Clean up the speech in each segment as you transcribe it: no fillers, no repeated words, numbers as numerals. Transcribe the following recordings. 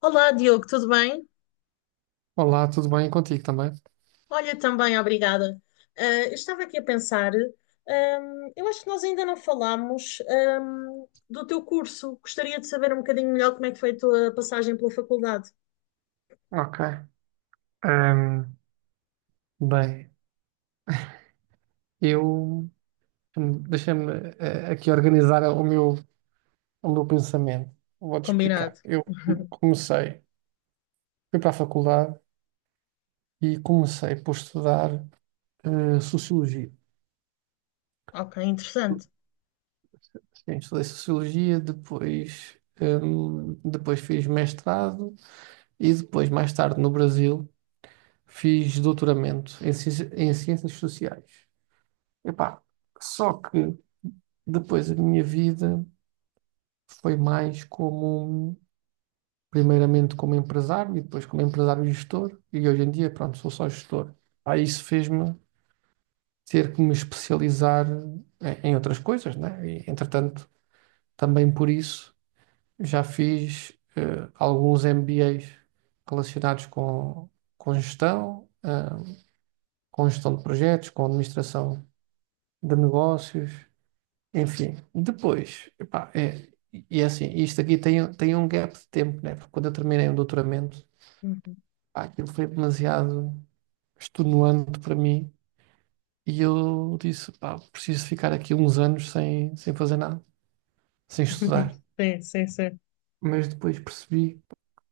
Olá, Diogo, tudo bem? Olá, tudo bem contigo também? Olha, também, obrigada. Eu estava aqui a pensar, eu acho que nós ainda não falámos, do teu curso. Gostaria de saber um bocadinho melhor como é que foi a tua passagem pela faculdade. Ok. Ahm, Bem, eu deixa-me aqui organizar o meu pensamento. Vou-te Combinado. explicar. Eu comecei, fui para a faculdade e comecei por estudar sociologia. Ok, interessante. Sim, estudei sociologia, depois, depois fiz mestrado e depois, mais tarde, no Brasil, fiz doutoramento em ciências sociais. Epá, só que depois a minha vida, foi mais como, primeiramente como empresário e depois como empresário gestor, e hoje em dia, pronto, sou só gestor. Aí isso fez-me ter que me especializar em outras coisas, né? E, entretanto, também por isso já fiz alguns MBAs relacionados com gestão, com gestão de projetos, com administração de negócios. Enfim, depois, epá, é, e assim, isto aqui tem um gap de tempo, né? Porque quando eu terminei o doutoramento, Uhum. pá, aquilo foi demasiado extenuante para mim e eu disse, pá, preciso ficar aqui uns anos sem fazer nada, sem estudar. Sim, sim, sim. Mas depois percebi,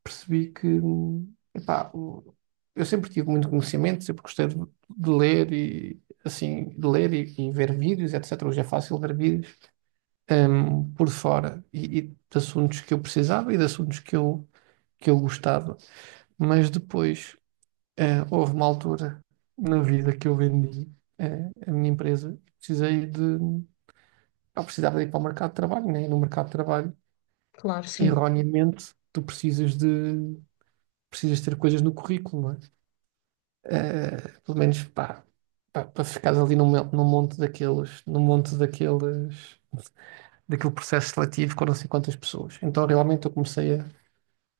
percebi que, epá, eu sempre tive muito conhecimento, sempre gostei de ler e, assim, de ler e ver vídeos, etc. Hoje é fácil ver vídeos por fora e de assuntos que eu precisava e de assuntos que eu gostava. Mas depois, houve uma altura na vida que eu vendi, a minha empresa e precisei de. Eu precisava de ir para o mercado de trabalho, né? E no mercado de trabalho, Claro, sim. erroneamente, tu precisas de. Precisas ter coisas no currículo, não é? Pelo menos, pá, para ficares ali num monte daqueles daquele processo seletivo com não sei quantas pessoas. Então realmente eu comecei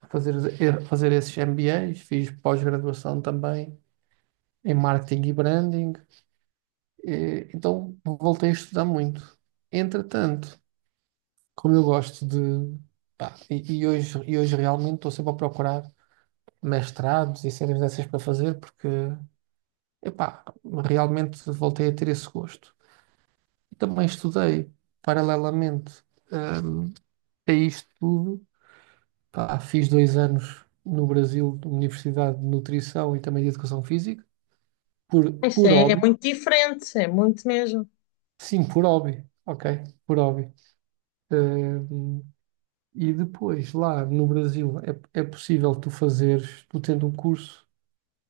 a, fazer, fazer esses MBAs, fiz pós-graduação também em marketing e branding, e então voltei a estudar muito. Entretanto, como eu gosto de, pá, e hoje realmente estou sempre a procurar mestrados e séries dessas para fazer, porque, epá, realmente voltei a ter esse gosto. E também estudei paralelamente, hum, a isto tudo, pá, fiz 2 anos no Brasil de Universidade de Nutrição e também de Educação Física, Por, Isso por é, é hobby, muito diferente, é muito mesmo. sim, por hobby, ok, por hobby. Ahm, e depois, lá no Brasil, é possível tu tendo um curso,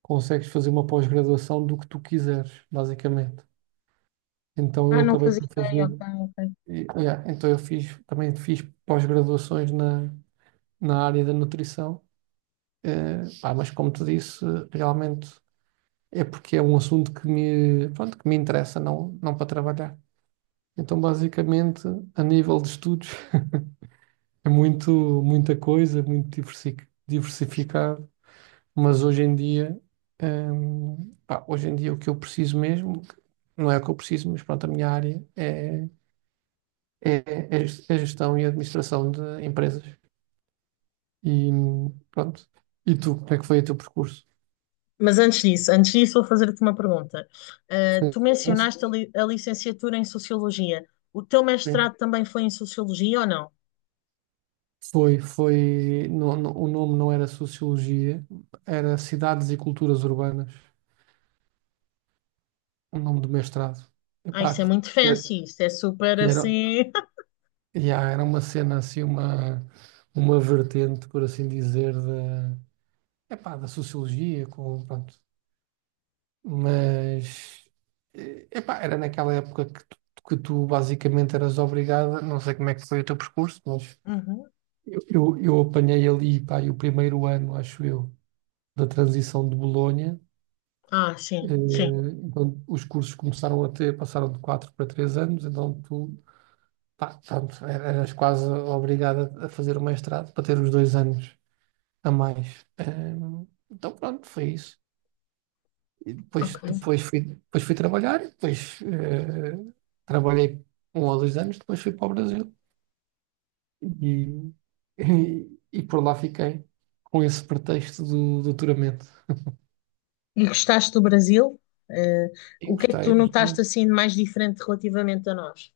consegues fazer uma pós-graduação do que tu quiseres, basicamente. Então Ah, eu não acabei fazia por ideia, fazer, ok, ok. Yeah, então eu também fiz pós-graduações na área da nutrição. Pá, mas como te disse, realmente é porque é um assunto que me, pronto, que me interessa, não, não para trabalhar. Então, basicamente, a nível de estudos, é muito, muita coisa, muito diversificado, mas hoje em dia, pá, hoje em dia o que eu preciso mesmo, não é o que eu preciso, mas pronto, a minha área é, é gestão e administração de empresas. E pronto. E tu, como é que foi o teu percurso? Mas antes disso, vou fazer-te uma pergunta. Ah, Sim, tu mencionaste a, a licenciatura em Sociologia. O teu sim. mestrado também foi em Sociologia ou não? Foi, o nome não era Sociologia, era Cidades e Culturas Urbanas, o nome do mestrado. Ah, Epá, isso é que, muito fancy, isso é super que era. assim. Yeah, era uma cena assim, uma vertente, por assim dizer, da, epá, da sociologia, com, pronto. Mas epá, era naquela época que tu basicamente eras obrigada, não sei como é que foi o teu percurso, mas Uhum. eu apanhei ali, pá, e o primeiro ano, acho eu, da transição de Bolonha. Ah, eh, sim, sim, Então, os cursos começaram a ter, passaram de 4 para 3 anos, então tu, pá, pronto, eras quase obrigada a fazer o mestrado para ter os 2 anos a mais. Então pronto, foi isso. Depois, ok. depois fui trabalhar, e depois trabalhei 1 ou 2 anos, depois fui para o Brasil e, e por lá fiquei com esse pretexto do doutoramento. E gostaste do Brasil? Eh, E o que é que gostei, tu gostei notaste muito. assim de mais diferente relativamente a nós?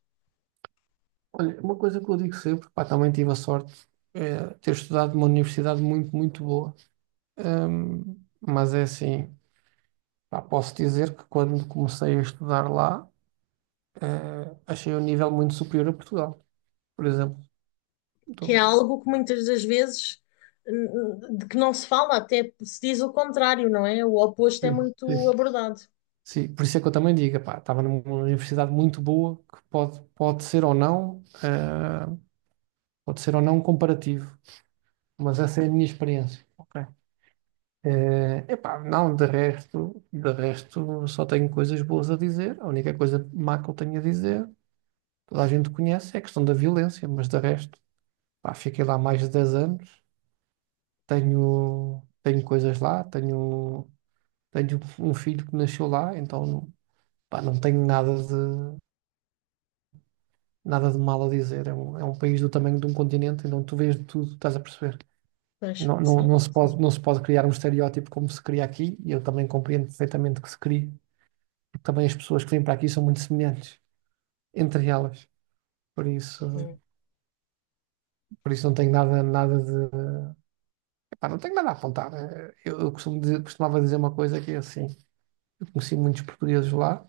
Olha, uma coisa que eu digo sempre, pá, também tive a sorte de ter estudado numa universidade muito, muito boa. Mas é assim, pá, posso dizer que quando comecei a estudar lá, achei o nível muito superior a Portugal, por exemplo. Que é Então, algo que muitas das vezes n- de que não se fala, até se diz o contrário, não é? O oposto é sim, muito sim. abordado. Sim, por isso é que eu também digo, epá, estava numa universidade muito boa, que pode ser ou não, pode ser ou não comparativo, mas essa é a minha experiência. Ok. Epá, não, de resto só tenho coisas boas a dizer. A única coisa má que eu tenho a dizer, toda a gente conhece, é a questão da violência, mas de resto, pá, fiquei lá mais de 10 anos, tenho coisas lá, tenho um filho que nasceu lá, então pá, não tenho nada de mal a dizer. É um país do tamanho de um continente, então tu vês de tudo, estás a perceber? Pois, Não, não, sim, não se sim. pode, não se pode criar um estereótipo como se cria aqui, e eu também compreendo perfeitamente que se crie, porque também as pessoas que vêm para aqui são muito semelhantes entre elas. Por isso, Uhum. por isso não tenho nada, nada de. Pá, não tenho nada a apontar. Eu costumo costumava dizer uma coisa que é assim: eu conheci muitos portugueses lá,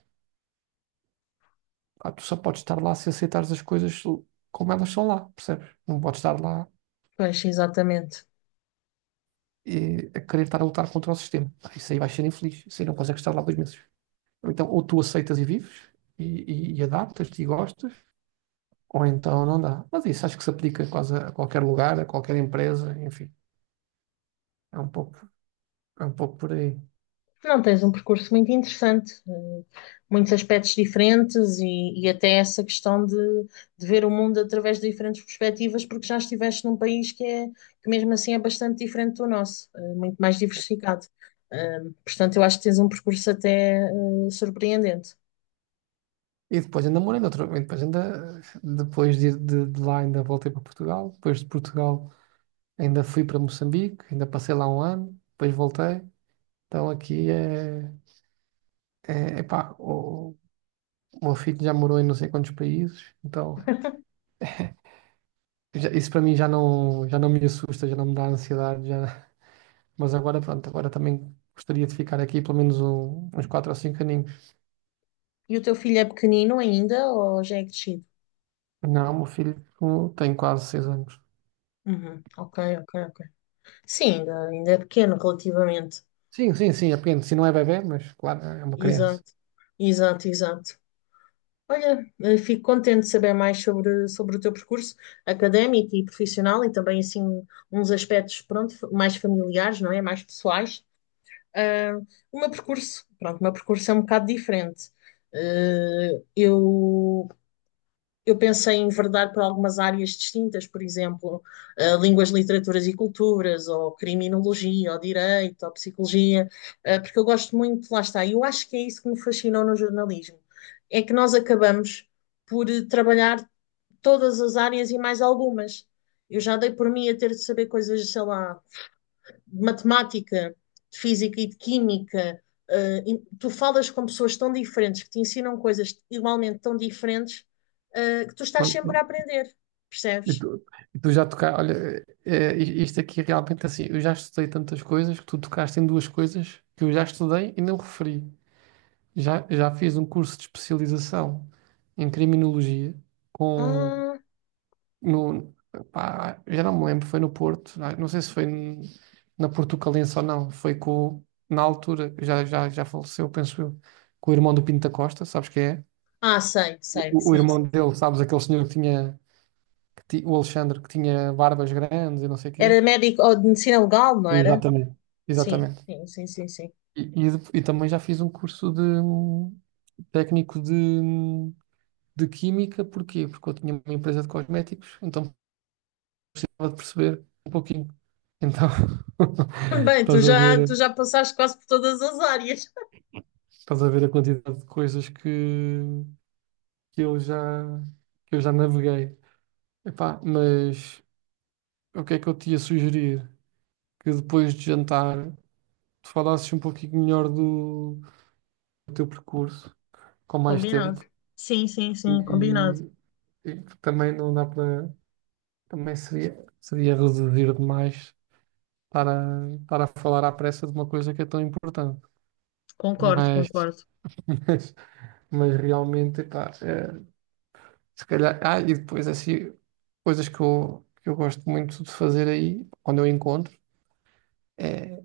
pá, tu só podes estar lá se aceitares as coisas como elas são lá, percebes? Não podes estar lá Pois, exatamente. A querer estar a lutar contra o sistema. Pá, isso aí vai ser infeliz, isso aí não consegues estar lá 2 meses. Ou então, ou tu aceitas e vives, e, e adaptas-te e gostas, ou então não dá. Mas isso acho que se aplica quase a qualquer lugar, a qualquer empresa, enfim, é um pouco, é um pouco por aí. Não, tens um percurso muito interessante, eh, muitos aspectos diferentes e até essa questão de ver o mundo através de diferentes perspectivas, porque já estiveste num país que é, que mesmo assim é bastante diferente do nosso, eh, muito mais diversificado. Eh, Portanto, eu acho que tens um percurso até, eh, surpreendente. E depois ainda morei noutro, e depois ainda, depois de lá ainda voltei para Portugal, depois de Portugal ainda fui para Moçambique, ainda passei lá um ano, depois voltei. Então aqui é, epá, o meu filho já morou em não sei quantos países, então isso para mim já não, me assusta, já não me dá ansiedade, já. Mas agora, pronto, agora também gostaria de ficar aqui pelo menos uns 4 ou 5 aninhos. E o teu filho é pequenino ainda ou já é crescido? Não, meu filho tem quase 6 anos. Uhum. Ok, ok, ok. Sim, ainda, ainda é pequeno relativamente. Sim, sim, sim, é pequeno. Se não é bebé, mas claro, é uma criança. Exato, exato, exato. Olha, eh, fico contente de saber mais sobre, sobre o teu percurso académico e profissional e também assim uns aspectos pronto, mais familiares, não é? Mais pessoais. Ah, o meu percurso, pronto, o meu percurso é um bocado diferente. Eu eu pensei em enverdar para algumas áreas distintas, por exemplo, línguas, literaturas e culturas, ou criminologia, ou direito, ou psicologia, porque eu gosto muito, lá está, e eu acho que é isso que me fascinou no jornalismo, é que nós acabamos por trabalhar todas as áreas e mais algumas. Eu já dei por mim a ter de saber coisas, sei lá, de matemática, de física e de química, eh, tu falas com pessoas tão diferentes que te ensinam coisas igualmente tão diferentes, que tu estás Bom. sempre a aprender, E percebes? tu, e tu já tocaste, olha, isto aqui é realmente assim, eu já estudei tantas coisas que tu tocaste em duas coisas que eu já estudei e não referi. Já fiz um curso de especialização em criminologia com Ah, no, pá, já não me lembro, foi no Porto, não sei se foi na Portucalense ou não, foi com, na altura, já faleceu, penso eu, com o irmão do Pinto da Costa, sabes quem é? ah, sei, sei, O sim, irmão sim, sim. dele, sabes, aquele senhor que tinha, o Alexandre, que tinha barbas grandes e não sei o Era quê. médico ou de medicina legal, não era? Exatamente. Sim, Exatamente. sim, sim, sim, sim. E também já fiz um curso de técnico de química, porquê? Porque eu tinha uma empresa de cosméticos, então precisava de perceber um pouquinho. Então, Bem, Estás a ver, tu já passaste quase por todas as áreas. estás a ver a quantidade de coisas que eu já, que eu já, naveguei. Epá, mas o que é que eu te ia sugerir? Que depois de jantar tu falasses um pouquinho melhor do teu percurso, com mais Combinado. tempo, Sim, sim, sim, combinado. e, e que também não dá para. Também seria reduzir demais estar a falar à pressa de uma coisa que é tão importante. Concordo, Mas, concordo. mas, mas realmente, epá, é. Se calhar, e depois assim, coisas que eu gosto muito de fazer aí, quando eu encontro, é,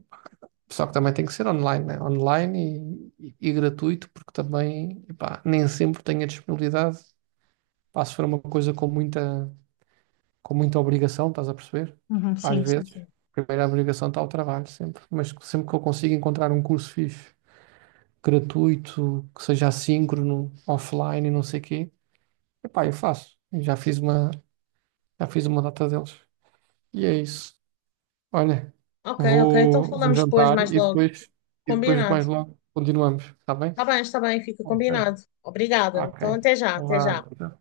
só que também tem que ser online, né? Online e gratuito, porque também, epá, nem sempre tenho a disponibilidade, pá, se for uma coisa com muita, obrigação, estás a perceber? Uhum, Às sim, sim, vezes, sim. a primeira obrigação está ao trabalho, sempre, mas sempre que eu consigo encontrar um curso fixe, gratuito, que seja assíncrono, offline e não sei o quê, epá, eu faço. Já fiz uma data deles. E é isso. Olha, Ok, ok, então vou falamos depois, jantar mais e logo. depois, e depois mais Combinado. logo continuamos, está bem? Tá bem, está bem, fica Ok, combinado. Obrigada. ok. Então, até já, até já. Vá.